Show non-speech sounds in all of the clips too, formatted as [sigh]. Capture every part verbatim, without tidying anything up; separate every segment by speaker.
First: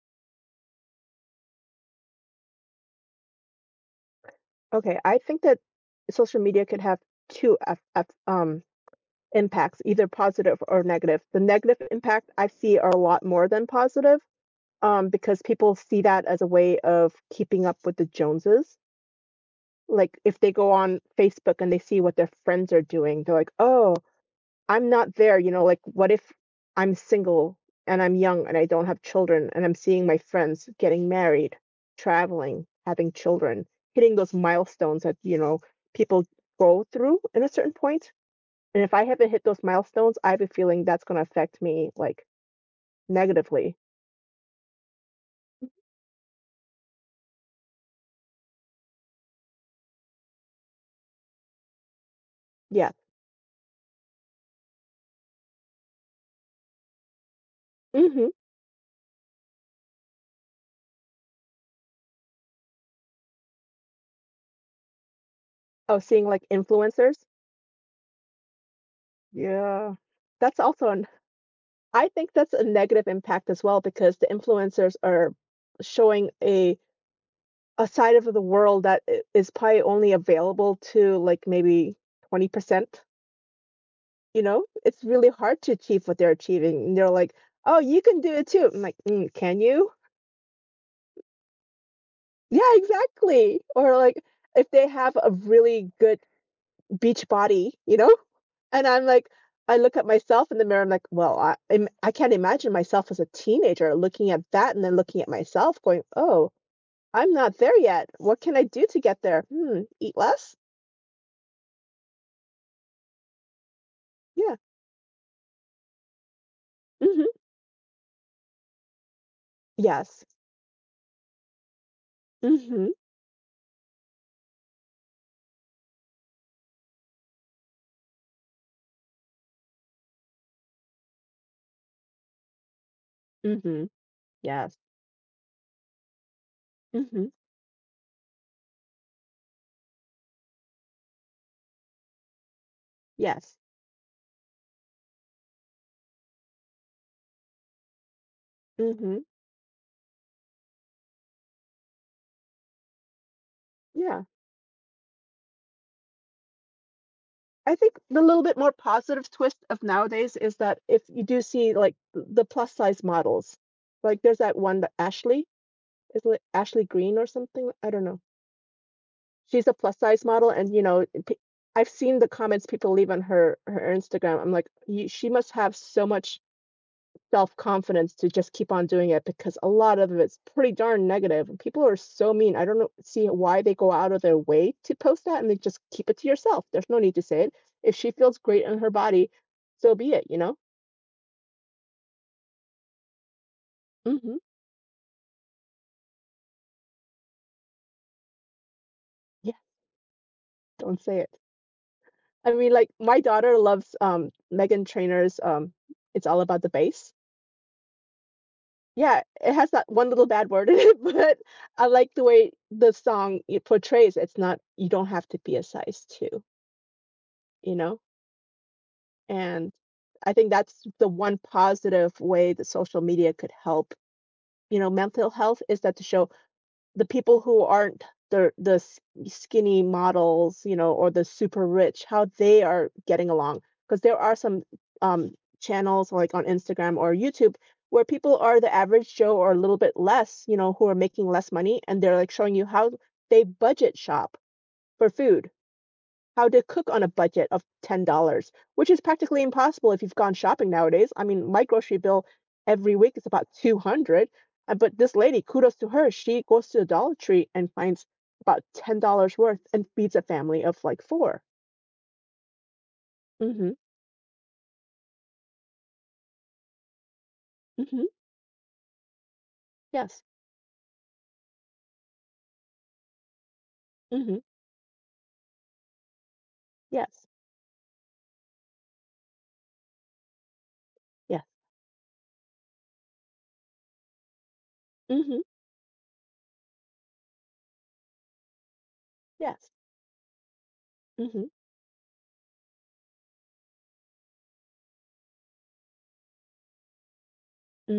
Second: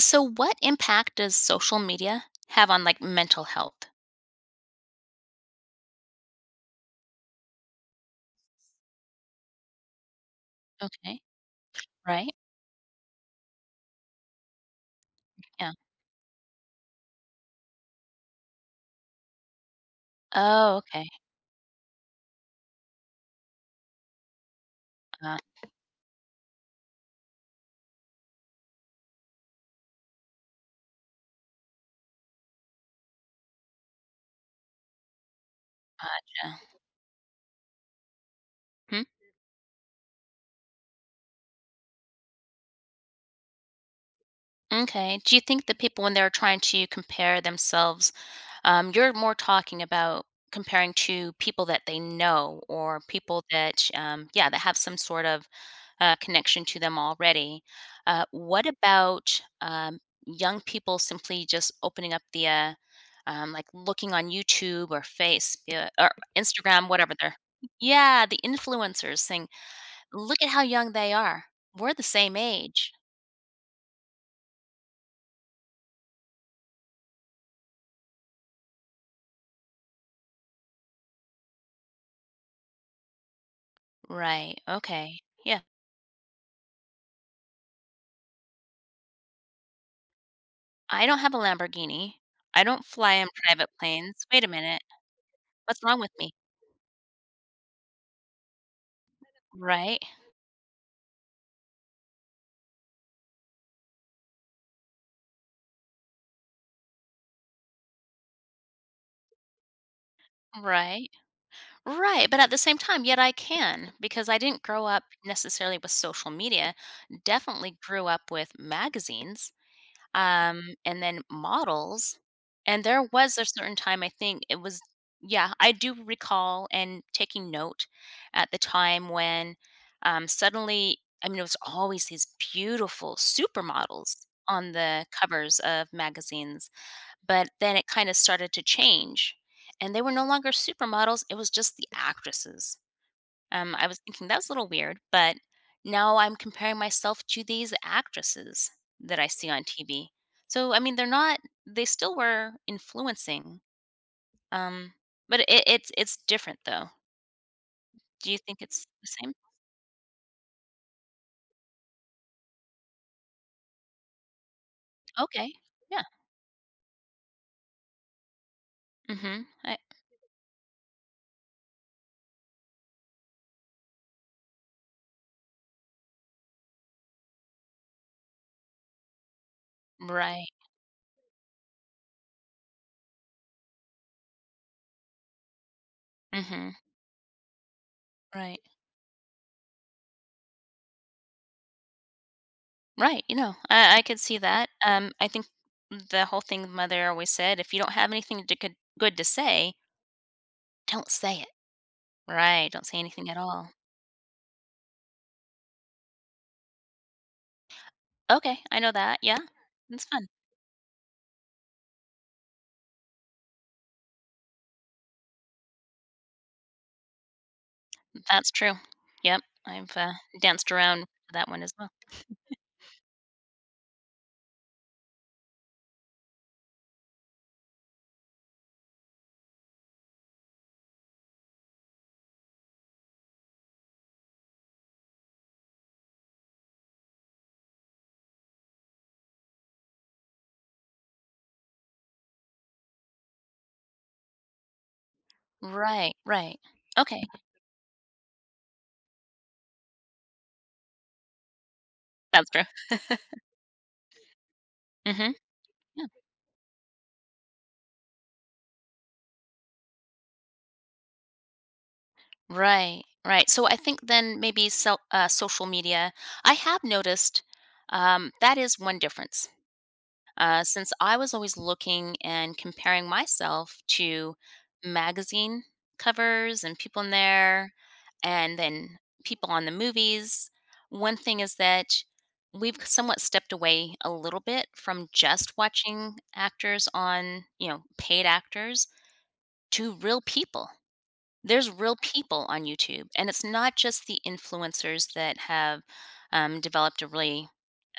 Speaker 1: So what impact does social media have on, like, mental health?
Speaker 2: Okay, I think that social media could have two f f um, impacts, either positive or
Speaker 1: Okay.
Speaker 2: negative. The negative impact
Speaker 1: Right?
Speaker 2: I see are a lot more than positive, um, because
Speaker 1: Yeah.
Speaker 2: people see that as a way of keeping up with the Joneses. Like if they go
Speaker 1: Oh,
Speaker 2: on
Speaker 1: okay.
Speaker 2: Facebook and they see what their friends are doing, they're like, "Oh, I'm not
Speaker 1: Uh,
Speaker 2: there, you know, like what if I'm single and I'm young and I don't have children and I'm seeing my friends getting married, traveling, having children, hitting those milestones that, you know, people
Speaker 1: gotcha.
Speaker 2: go through at a certain point. And if I
Speaker 1: Hmm,
Speaker 2: haven't hit those milestones, I have a feeling that's going to affect me like negatively.
Speaker 1: m'kay. Do you think that people, when they're trying to compare themselves um, you're more talking about comparing to people that they know
Speaker 2: Yeah.
Speaker 1: or people that, um yeah, that have some sort of uh, connection to them already. Uh,
Speaker 2: Mm-hmm.
Speaker 1: what about um, young people simply just opening up the, uh, um, like looking on YouTube or Face uh,
Speaker 2: Oh,
Speaker 1: or
Speaker 2: seeing like
Speaker 1: Instagram, whatever
Speaker 2: influencers.
Speaker 1: they're, yeah, the influencers saying,
Speaker 2: Yeah.
Speaker 1: look at
Speaker 2: That's
Speaker 1: how
Speaker 2: also
Speaker 1: young
Speaker 2: an,
Speaker 1: they are. We're the
Speaker 2: I think
Speaker 1: same
Speaker 2: that's a
Speaker 1: age.
Speaker 2: negative impact as well because the influencers are showing a a side of the world that i- is probably only available to like maybe twenty percent, you
Speaker 1: Right.
Speaker 2: know? It's
Speaker 1: Okay.
Speaker 2: really hard
Speaker 1: Yeah.
Speaker 2: to achieve what they're achieving. And they're like, oh, you can do it too. I'm like, mm, can you?
Speaker 1: I don't have a Lamborghini.
Speaker 2: Yeah,
Speaker 1: I don't fly in
Speaker 2: exactly.
Speaker 1: private
Speaker 2: Or like
Speaker 1: planes. Wait a
Speaker 2: if
Speaker 1: minute.
Speaker 2: they have a
Speaker 1: What's
Speaker 2: really
Speaker 1: wrong with
Speaker 2: good
Speaker 1: me?
Speaker 2: beach body, you know? And I'm like, I look
Speaker 1: Right.
Speaker 2: at myself in the mirror. I'm like, well, I im- I can't imagine myself as a teenager looking at that and then looking at myself, going, "Oh, I'm not there yet. What can I do to get there? Hmm, eat less?
Speaker 1: Right. Right, but at the same time, yet I can because I
Speaker 2: Yeah.
Speaker 1: didn't grow up necessarily with social media.
Speaker 2: Mhm."
Speaker 1: Definitely grew up with magazines,
Speaker 2: Yes.
Speaker 1: um, and then models. And
Speaker 2: Mhm,
Speaker 1: there was a certain time I think it was yeah, I do recall and taking note at the time when um, suddenly, I mean, it was always these beautiful
Speaker 2: mhm,
Speaker 1: supermodels on
Speaker 2: yes.
Speaker 1: the covers of magazines.
Speaker 2: Mm. Mhm,
Speaker 1: But then it kinda started to change, and they were no longer supermodels, it was just the actresses.
Speaker 2: yes.
Speaker 1: Um, I was thinking that's a little weird, but now I'm comparing myself to these actresses
Speaker 2: Mm.
Speaker 1: that
Speaker 2: Mhm,
Speaker 1: I see on T V. So, I mean, they're not they still were influencing,
Speaker 2: yeah.
Speaker 1: um, but it it's it's different though.
Speaker 2: I think the
Speaker 1: Do you
Speaker 2: little bit
Speaker 1: think
Speaker 2: more
Speaker 1: it's the
Speaker 2: positive
Speaker 1: same?
Speaker 2: twist of nowadays is that if you do see, like, th the plus size models, like, there's that one, that Ashley,
Speaker 1: Okay. Yeah.
Speaker 2: is it Ashley Green or something? I don't know.
Speaker 1: Mhm.
Speaker 2: She's a
Speaker 1: I
Speaker 2: plus size model and, you know, i I've seen the comments people leave on her her Instagram. I'm like, "You she must have so much self-confidence to just keep on doing it because a lot of it's
Speaker 1: Right.
Speaker 2: pretty darn negative, and people are so mean. I don't know, see why they go out of their way to post that and they just keep it to yourself.
Speaker 1: Mhm.
Speaker 2: There's no need to say it. If she feels
Speaker 1: Right.
Speaker 2: great in her body, so be it, you know?
Speaker 1: Right, you know, I I could
Speaker 2: Mhm.
Speaker 1: see that. Um, I think the whole thing mother always said, "If you don't have anything to good good to
Speaker 2: Yeah,
Speaker 1: say,
Speaker 2: don't
Speaker 1: don't
Speaker 2: say it.
Speaker 1: say it."
Speaker 2: I
Speaker 1: Right,
Speaker 2: mean,
Speaker 1: don't
Speaker 2: like
Speaker 1: say
Speaker 2: my
Speaker 1: anything at
Speaker 2: daughter
Speaker 1: all.
Speaker 2: loves um Megan Trainor's um It's All About the Bass.
Speaker 1: Okay, I know that,
Speaker 2: Yeah,
Speaker 1: yeah.
Speaker 2: it has that
Speaker 1: That's
Speaker 2: one little
Speaker 1: fun.
Speaker 2: bad word in it, [laughs] but I like the way the song it portrays it's not you don't have to be a size two, you know?
Speaker 1: That's true. Yep,
Speaker 2: And
Speaker 1: I've, uh,
Speaker 2: I think
Speaker 1: danced
Speaker 2: that's
Speaker 1: around
Speaker 2: the one
Speaker 1: that one as well.
Speaker 2: positive way that social media could help, you know, mental health is that to show the people who aren't the the s- skinny models, you know, or the super rich, how they are getting along. Because there are some um, channels like on Instagram or YouTube where people are the average Joe or a little bit less, you know, who are making less money, and they're like showing you how they budget shop for food,
Speaker 1: Right,
Speaker 2: how
Speaker 1: right.
Speaker 2: to cook on a
Speaker 1: Okay,
Speaker 2: budget of ten dollars which is practically impossible if you've gone shopping nowadays. I mean, my grocery bill
Speaker 1: that's true.
Speaker 2: every week is about two hundred, uh, but
Speaker 1: Mm,
Speaker 2: this
Speaker 1: mhm,
Speaker 2: lady, kudos to
Speaker 1: yeah.
Speaker 2: her, she goes to the Dollar Tree and finds about ten dollars worth and feeds a family of like four.
Speaker 1: Right, right. So
Speaker 2: Mhm.
Speaker 1: I think then maybe so uh, social media I have noticed,
Speaker 2: Mhm.
Speaker 1: um, that is one difference.
Speaker 2: Yes.
Speaker 1: Uh, since I was always looking and comparing myself to
Speaker 2: Mhm.
Speaker 1: magazine covers and people in
Speaker 2: Yes.
Speaker 1: there, and then people on the movies. One thing
Speaker 2: Yes.
Speaker 1: is that we've somewhat stepped away a little bit from
Speaker 2: Mhm.
Speaker 1: just watching actors on, you know, paid actors
Speaker 2: Yes.
Speaker 1: to real people
Speaker 2: Mhm.
Speaker 1: there's real people on YouTube, and it's not just the influencers that have, um, developed a really,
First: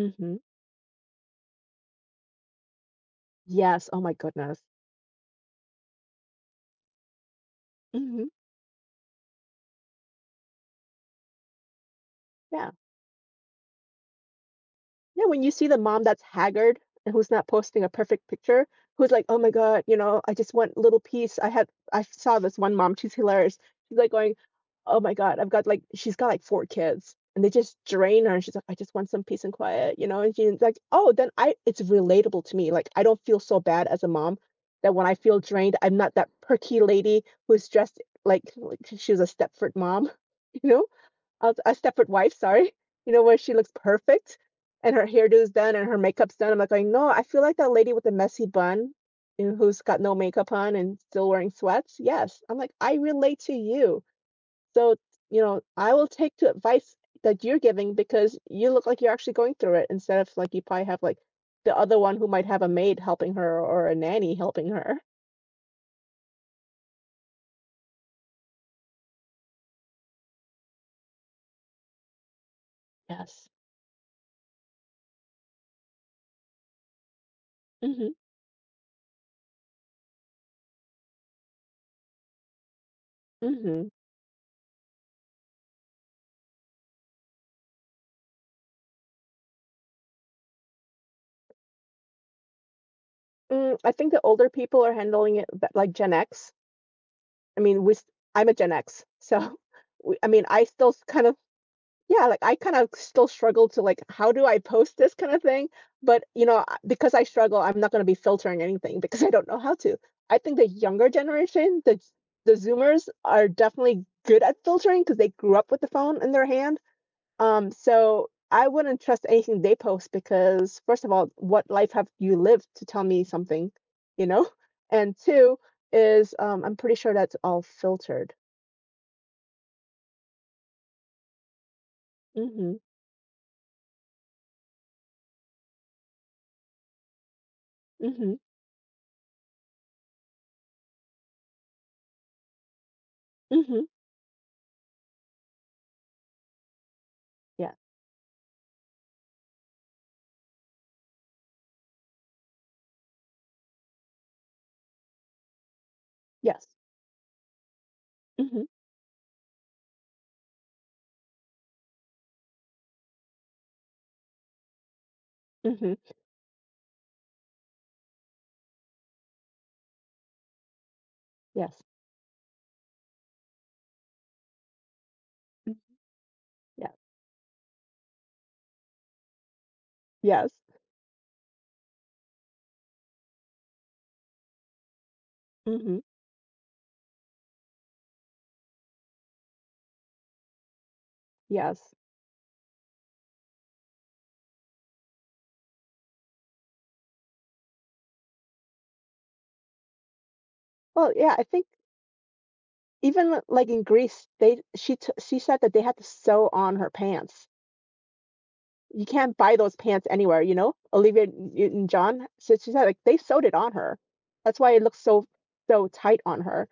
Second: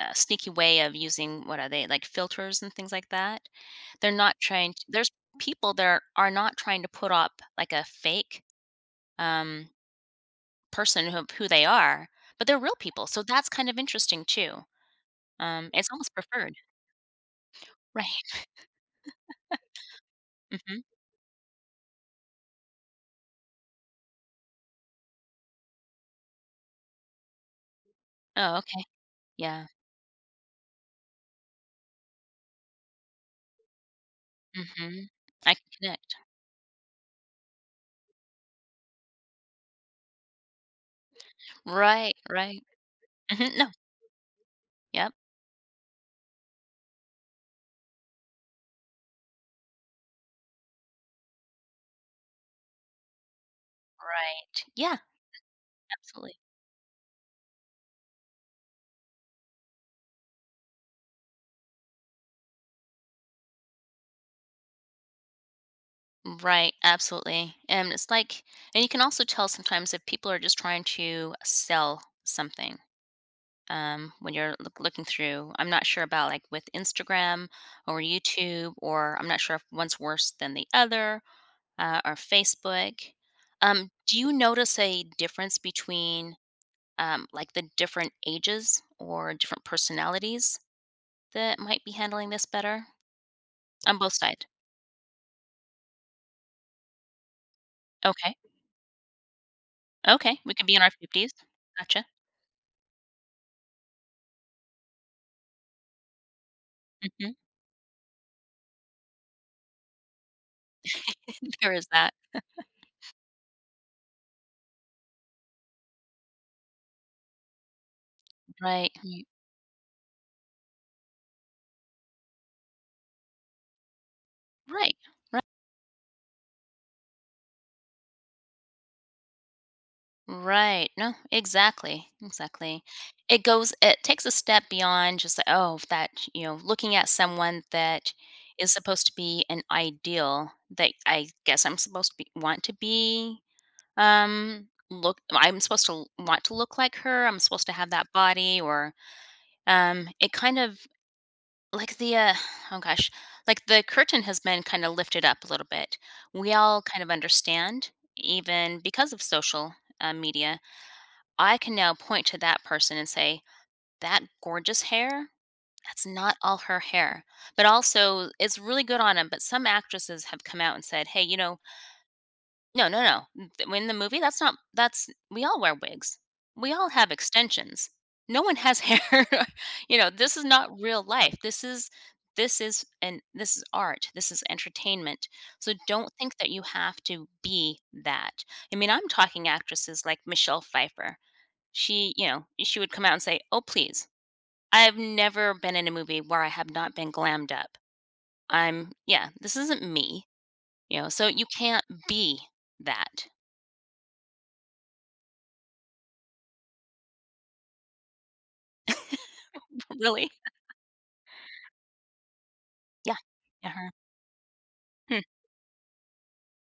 Speaker 1: uh, sneaky way of using what are they, like, filters and things like that?
Speaker 2: Yes. Oh
Speaker 1: They're
Speaker 2: my
Speaker 1: not
Speaker 2: goodness.
Speaker 1: trying t there's people that are are not trying to put up, like, a
Speaker 2: Mhm.
Speaker 1: fake, um, person who who they are, but they're
Speaker 2: Yeah.
Speaker 1: real people, so that's kind of interesting too.
Speaker 2: Yeah, when you see
Speaker 1: Um,
Speaker 2: the
Speaker 1: it's
Speaker 2: mom
Speaker 1: almost
Speaker 2: that's
Speaker 1: preferred.
Speaker 2: haggard and who's not posting a perfect
Speaker 1: Right.
Speaker 2: picture, who's like, "Oh my god, you know, I just want
Speaker 1: Mhm.
Speaker 2: little piece." I had I saw this one mom, she's hilarious. She's like going, "Oh my god, I've got like" she's got like four kids and they just drain her and she's
Speaker 1: Oh,
Speaker 2: like, "I
Speaker 1: okay.
Speaker 2: just want some peace and
Speaker 1: Yeah.
Speaker 2: quiet," you know, and she's like, "Oh, then I it's relatable to me. Like I don't feel so bad as a mom that when
Speaker 1: Mhm.
Speaker 2: I feel
Speaker 1: I can
Speaker 2: drained, I'm not
Speaker 1: connect.
Speaker 2: that perky lady who's dressed like like she was a Stepford mom, [laughs] you know? Uh, a Stepford
Speaker 1: Right,
Speaker 2: Wife,
Speaker 1: right.
Speaker 2: sorry, you know, where she
Speaker 1: Mhm, no.
Speaker 2: looks perfect and her
Speaker 1: Yep.
Speaker 2: hairdo is done and her makeup's done. I'm like going, no, I feel like that lady with the messy bun, you know, who's got no makeup on and still wearing sweats. Yes. I'm like, I relate to you.
Speaker 1: Right.
Speaker 2: So,
Speaker 1: Yeah,
Speaker 2: you know, I will take
Speaker 1: absolutely.
Speaker 2: the advice that you're giving because you look like you're actually going through it instead of like you probably have like the other one who might have a maid helping her or a nanny helping her.
Speaker 1: Right, absolutely. And it's like and you can also tell sometimes if people are just trying to sell something.
Speaker 2: Yes.
Speaker 1: Um, when you're look, looking through, I'm not sure about like with Instagram or
Speaker 2: Mm-hmm.
Speaker 1: YouTube, or I'm not sure if one's worse than the other, uh, or Facebook.
Speaker 2: Mm-hmm.
Speaker 1: Um, do you notice a difference between um, like the different ages or different personalities that might be handling this better
Speaker 2: Mm, I
Speaker 1: on
Speaker 2: think
Speaker 1: both
Speaker 2: the
Speaker 1: sides?
Speaker 2: older people are handling it be- like Gen X I mean, we
Speaker 1: Okay,
Speaker 2: I I'm a Gen X, so [laughs] we I
Speaker 1: okay,
Speaker 2: mean,
Speaker 1: we
Speaker 2: I
Speaker 1: could be in
Speaker 2: still
Speaker 1: our
Speaker 2: s kind
Speaker 1: fifties.
Speaker 2: of
Speaker 1: Gotcha.
Speaker 2: yeah, like, I kind of still struggle to, like, "How do I post this kind of thing?" But, you know, I because I
Speaker 1: Mm-hmm.
Speaker 2: struggle, I'm not gonna be filtering anything [laughs] because I don't know how to. I think the younger
Speaker 1: [laughs] There
Speaker 2: generation,
Speaker 1: is
Speaker 2: the
Speaker 1: that.
Speaker 2: the Zoomers are definitely good at filtering because they grew up with the phone in their hand, um, so I
Speaker 1: Right.
Speaker 2: wouldn't trust anything they post because first of all, what life have you lived to tell me something, you know? [laughs]
Speaker 1: Right.
Speaker 2: And
Speaker 1: Right,
Speaker 2: two is um, I'm pretty sure that's all filtered.
Speaker 1: Right. No, exactly,
Speaker 2: Mm-hmm.
Speaker 1: exactly. It goes it takes a step beyond just, like, oh, that you know, looking at someone that
Speaker 2: Mm-hmm.
Speaker 1: is supposed to be an ideal that I guess I'm supposed to be want to be,
Speaker 2: Mm-hmm.
Speaker 1: um, look I'm supposed to want to look like her, I'm supposed
Speaker 2: Yeah.
Speaker 1: to have that body or, um, it kind of like the, uh oh gosh, like the curtain has been kind of lifted up a little bit. We
Speaker 2: Yes.
Speaker 1: all kind of understand,
Speaker 2: Mm-hmm.
Speaker 1: even because of social uh, media. I can now point to that person and say, that gorgeous hair,
Speaker 2: Mm-hmm.
Speaker 1: that's not all her hair. But also, it's really good on him. But some actresses have come out and said, hey, you know,
Speaker 2: Yes.
Speaker 1: no, no, no. N th when the movie, that's not that's we all
Speaker 2: Mm,
Speaker 1: wear wigs. We
Speaker 2: yeah.
Speaker 1: all have extensions. No one has hair. [laughs] You know, this is
Speaker 2: Yes.
Speaker 1: not real life. This is this is and this is art. This is entertainment. So
Speaker 2: Mm-hmm.
Speaker 1: don't think that you have to be that. I mean, I'm talking actresses like Michelle Pfeiffer.
Speaker 2: Yes.
Speaker 1: She, you know, she would come out and say, "Oh, please. I've never been in a movie where I have not been glammed up. I'm yeah, this isn't me." You know,
Speaker 2: Well,
Speaker 1: so
Speaker 2: yeah, I
Speaker 1: you
Speaker 2: think
Speaker 1: can't be that.
Speaker 2: even like in Greece, they she t she said that they had to sew on her pants. You can't buy those
Speaker 1: [laughs]
Speaker 2: pants
Speaker 1: Really?
Speaker 2: anywhere, you know? Olivia Newton-John, so she said, like, they
Speaker 1: Yeah.
Speaker 2: sewed it
Speaker 1: Yeah,
Speaker 2: on
Speaker 1: her.
Speaker 2: her. That's why it looks
Speaker 1: Hmm.
Speaker 2: so so tight on her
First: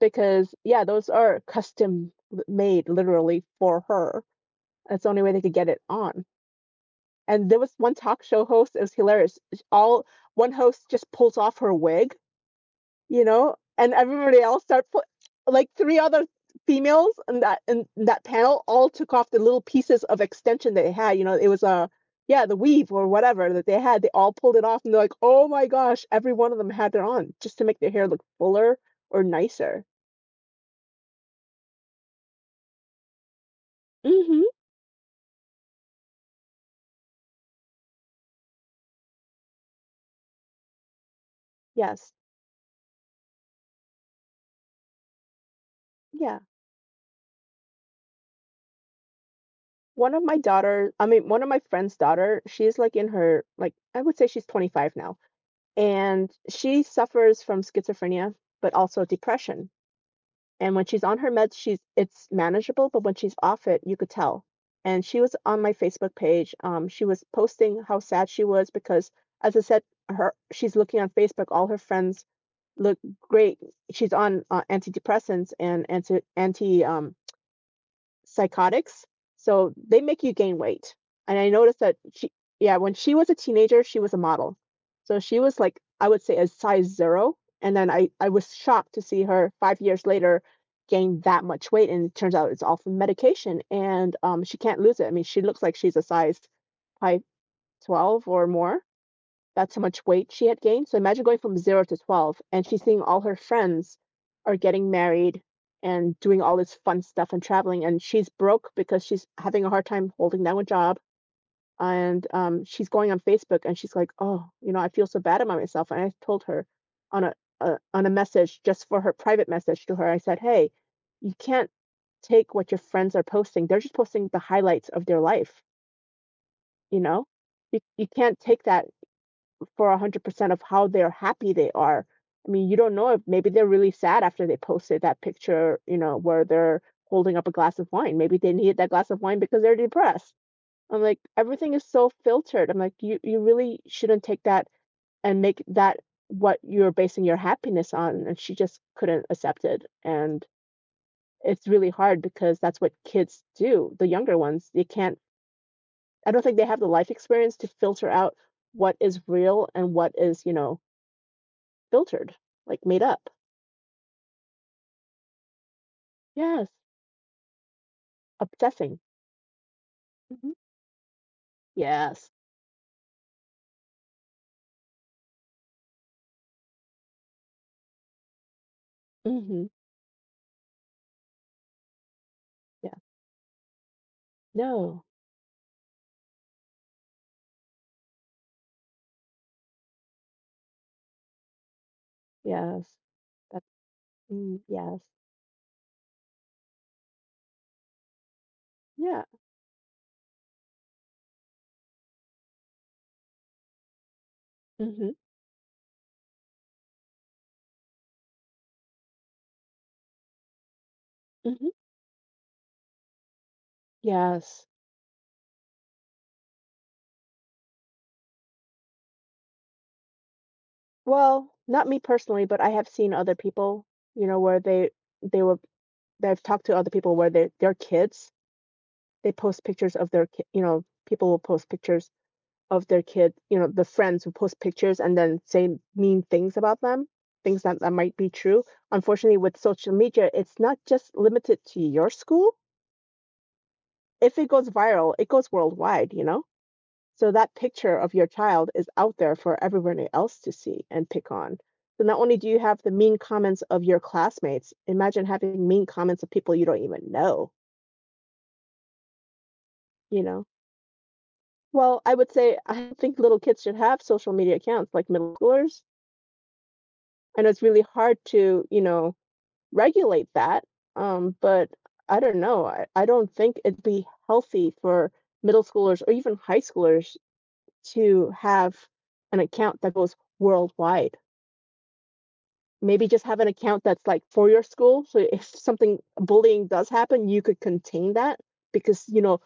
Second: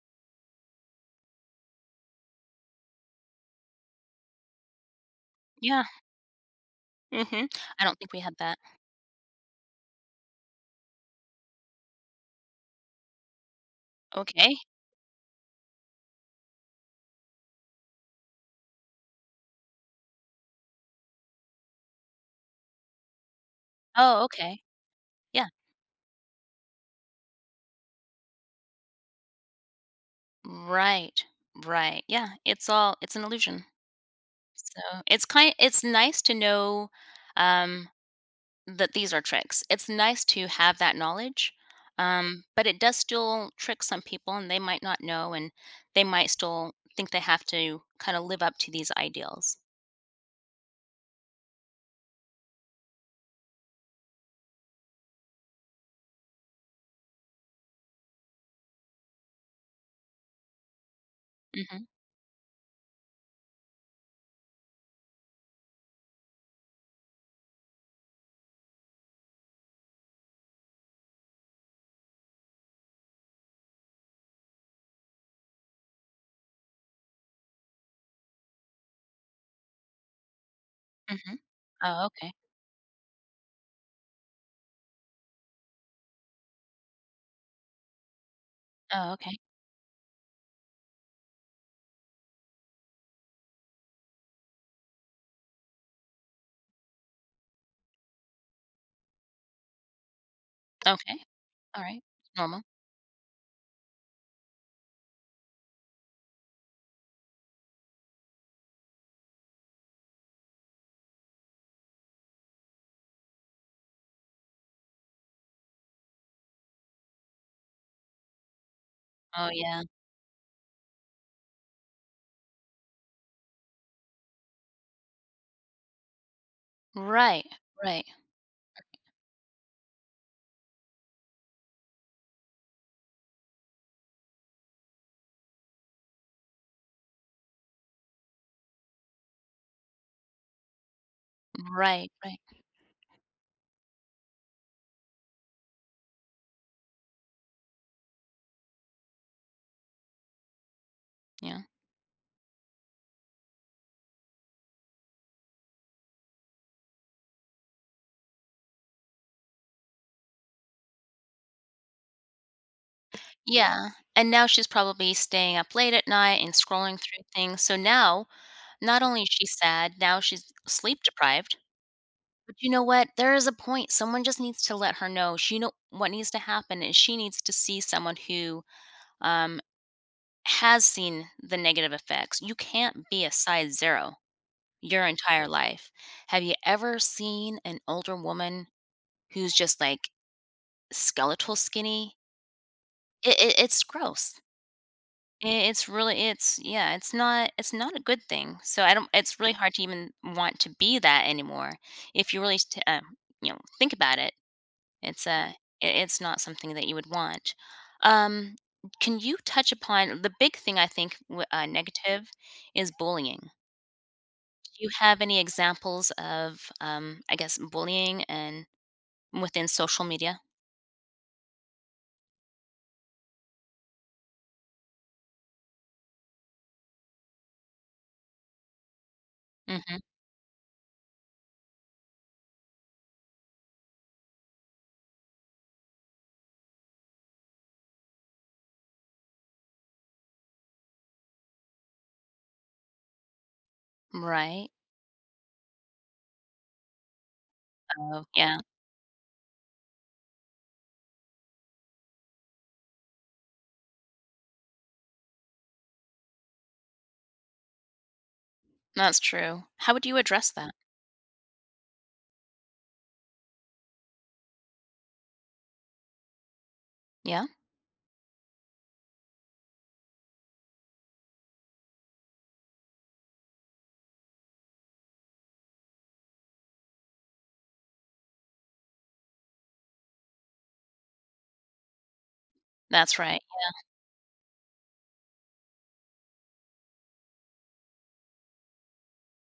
Speaker 2: because, yeah, those are custom l made literally for her. That's the only way they could get it
Speaker 1: Yeah.
Speaker 2: on. And
Speaker 1: Mhm.
Speaker 2: there was
Speaker 1: I
Speaker 2: one
Speaker 1: don't think we
Speaker 2: talk
Speaker 1: had
Speaker 2: show
Speaker 1: that.
Speaker 2: host, it was hilarious. All One host just pulls off her wig, you know, and everybody
Speaker 1: Okay.
Speaker 2: else start put like three other females in that in that panel all took off the little pieces of extension they had. You know, it was a yeah, the weave or whatever that they had. They
Speaker 1: Oh,
Speaker 2: all pulled
Speaker 1: okay.
Speaker 2: it off, and they're like, "Oh
Speaker 1: Yeah.
Speaker 2: my gosh!" Every one of them had it on just to make their hair look fuller or nicer.
Speaker 1: Right. Right. Yeah. It's all it's an illusion.
Speaker 2: Mhm.
Speaker 1: So, it's kind it's nice to know, um, that these are tricks. It's nice to have that knowledge,
Speaker 2: Yes.
Speaker 1: um, but it does still trick some people, and they might not know, and they might
Speaker 2: Yeah.
Speaker 1: still think they have to kinda live up to these ideals.
Speaker 2: One of my daughter, I mean, one of my friend's daughter, she's like in her like I would say she's twenty-five now, and she suffers from schizophrenia, but also depression. And when she's on her meds, she's
Speaker 1: Mhm.
Speaker 2: it's manageable, but when she's off it, you could tell. And she was on my Facebook page. Um, she was posting how sad she was because, as I said, her she's looking on Facebook. All her friends look great. She's on uh, antidepressants and anti anti um, psychotics, so they make you gain weight. And
Speaker 1: Mhm.
Speaker 2: I noticed that
Speaker 1: Oh,
Speaker 2: she
Speaker 1: okay.
Speaker 2: yeah, when she was a teenager, she was a model. So she was like, I would say a size zero, and then I I was shocked to
Speaker 1: Oh,
Speaker 2: see
Speaker 1: okay.
Speaker 2: her five years later gain that much weight, and it turns out it's all from medication, and, um, she can't lose it. I mean, she looks like she's a size probably twelve or more. That's how much weight she had gained. So
Speaker 1: Okay.
Speaker 2: imagine going from zero to
Speaker 1: Alright.
Speaker 2: twelve,
Speaker 1: Normal.
Speaker 2: and she's seeing all her friends are getting married and doing all this fun stuff and traveling, and she's broke because she's having a hard time holding down a job. And, um, she's going on Facebook, and she's like, "Oh, you know, I feel so bad about myself." And I told her on a a on a message, just for her private
Speaker 1: Oh, yeah.
Speaker 2: message to her, I said, "Hey, you can't take what your friends are posting. They're just posting the highlights of their life, you know?
Speaker 1: Right,
Speaker 2: You
Speaker 1: right,
Speaker 2: you can't take that for one hundred percent of how they're happy they are. I mean, you don't know if maybe they're really sad after they posted that picture, you know, where they're holding up a glass of wine. Maybe they needed that glass of wine because they're depressed. I'm like, everything is so
Speaker 1: right, right,
Speaker 2: filtered. I'm like, you you really shouldn't take that and make that what you're basing your happiness on. And she just couldn't accept it. And
Speaker 1: yeah.
Speaker 2: it's really hard because that's what kids do, the younger ones. They can't, I don't think they have the life experience to filter out what is real and what is, you know, filtered, like, made up.
Speaker 1: Yeah, and now she's probably staying up late at night and
Speaker 2: Yes.
Speaker 1: scrolling through things, so now,
Speaker 2: Obsessing.
Speaker 1: not only is she sad, now she's
Speaker 2: Mhm.
Speaker 1: sleep deprived,
Speaker 2: Yes.
Speaker 1: but you know what? There is a point, someone just needs to let her know, she know what needs to happen and she needs to see someone who, um,
Speaker 2: Mhm.
Speaker 1: has seen the negative effects. You
Speaker 2: Yeah.
Speaker 1: can't be a size zero
Speaker 2: No.
Speaker 1: your entire life. Have you ever seen an older woman who's just, like, skeletal skinny?
Speaker 2: Yes.
Speaker 1: It it
Speaker 2: That
Speaker 1: it's gross.
Speaker 2: Mm, yes.
Speaker 1: I it's really it's yeah, it's not it's not a good thing. So I don't
Speaker 2: Yeah.
Speaker 1: it's really hard to even want to be that anymore. If you really st um, you know, think about it,
Speaker 2: Mhm.
Speaker 1: it's, uh, I it's not something that you would want. Um, can you touch upon the big thing I think w uh,
Speaker 2: Mhm.
Speaker 1: negative is bullying.
Speaker 2: Yes.
Speaker 1: Do you have any examples of, um, I guess, bullying and within social media?
Speaker 2: Well, not me personally, but I have seen other people, you know, where they they were. I've talked to other people where their their kids, they post pictures
Speaker 1: Mhm.
Speaker 2: of their ki you know, people will post pictures of their kid, you know, the friends who post pictures and then say mean things about them, things that, that might be true. Unfortunately, with social media, it's not just limited to your school. If it goes
Speaker 1: Right.
Speaker 2: viral, it goes worldwide, you know? So that picture of
Speaker 1: Oh,
Speaker 2: your
Speaker 1: yeah.
Speaker 2: child is out there for everyone else to see and pick on. So not only do you have the mean comments of your classmates, imagine having mean comments of people you don't even know,
Speaker 1: That's true. How would you
Speaker 2: you know?
Speaker 1: address that?
Speaker 2: Well, I would say I think little kids should have social media accounts like middle schoolers, and
Speaker 1: Yeah.
Speaker 2: it's really hard to, you know, regulate that. Um, but I don't know. I, I don't think it'd be healthy for middle schoolers or even high schoolers to have an account that goes worldwide. Maybe
Speaker 1: That's
Speaker 2: just have
Speaker 1: right.
Speaker 2: an account that's like for your school. So if something bullying does happen, you could contain that because, you know,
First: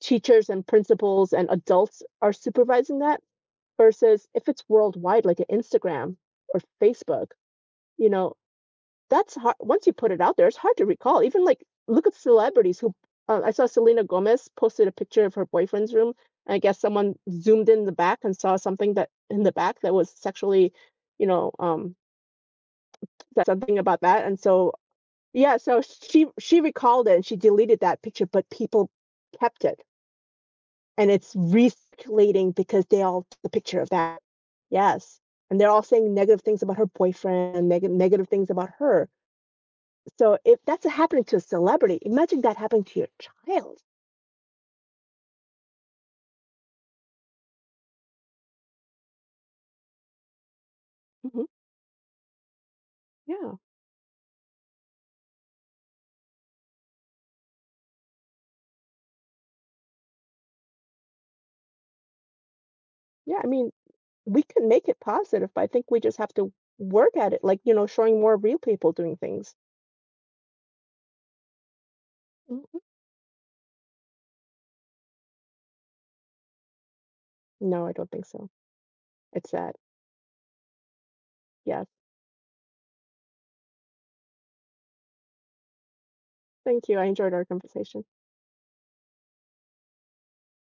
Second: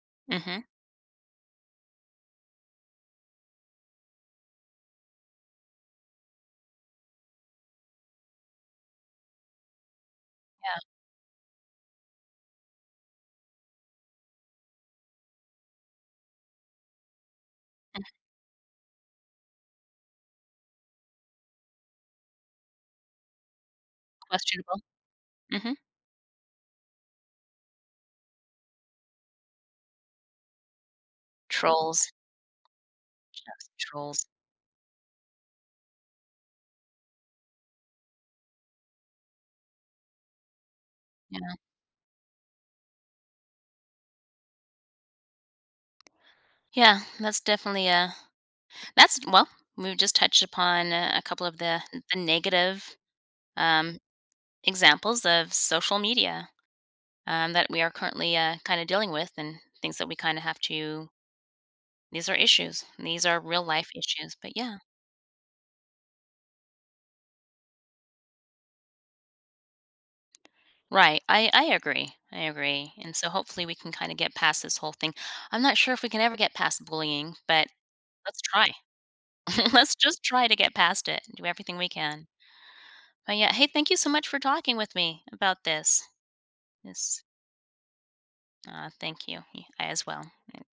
Speaker 2: teachers and
Speaker 1: Mhm.
Speaker 2: principals and adults are supervising that versus if it's worldwide, like an Instagram or Facebook, you know, that's hard once you put it out there, it's hard
Speaker 1: Yeah,
Speaker 2: to recall. Even like look at celebrities who uh, I saw Selena Gomez posted a picture of her boyfriend's room. I guess someone zoomed in the
Speaker 1: mhm,
Speaker 2: back and saw something that in the back that was sexually, you know, um, that something about that. And so
Speaker 1: questionable.
Speaker 2: yeah,
Speaker 1: Mhm.
Speaker 2: so she she recalled it and she deleted that picture, but people kept it and it's
Speaker 1: Trolls,
Speaker 2: recirculating because they all took a
Speaker 1: just
Speaker 2: picture of that.
Speaker 1: trolls.
Speaker 2: Yes. And they're all saying negative things about her boyfriend, negative negative things about her. So if that's happening to a
Speaker 1: Yeah.
Speaker 2: celebrity, imagine that happening to your child.
Speaker 1: Yeah, that's definitely a that's well, we've just touched upon uh, a
Speaker 2: Hmm.
Speaker 1: couple of the the negative,
Speaker 2: Yeah.
Speaker 1: um, examples of social media, um, that we are currently, uh, kinda dealing with and things that we kinda have to these are issues, these are
Speaker 2: Yeah, I
Speaker 1: real
Speaker 2: mean,
Speaker 1: life issues,
Speaker 2: we
Speaker 1: but
Speaker 2: can
Speaker 1: yeah.
Speaker 2: make it positive, but I think we just have to work at it, like, you know, showing more real people doing things.
Speaker 1: Right, I I agree, I
Speaker 2: Hmm.
Speaker 1: agree, and so hopefully we can kinda get past this whole thing. I'm not sure if we can ever get past bullying, but
Speaker 2: No, I don't think
Speaker 1: let's
Speaker 2: so.
Speaker 1: try.
Speaker 2: It's
Speaker 1: [laughs]
Speaker 2: sad.
Speaker 1: Let's just try to get past it and do everything
Speaker 2: Yes.
Speaker 1: we can. But yeah, hey, thank you so much for talking with me about this.
Speaker 2: Thank you. I
Speaker 1: This,
Speaker 2: enjoyed our conversation.
Speaker 1: uh, thank you. Y- I as well.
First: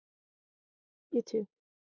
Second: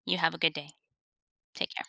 Speaker 1: You have a good day.
Speaker 2: You too.
Speaker 1: Take care.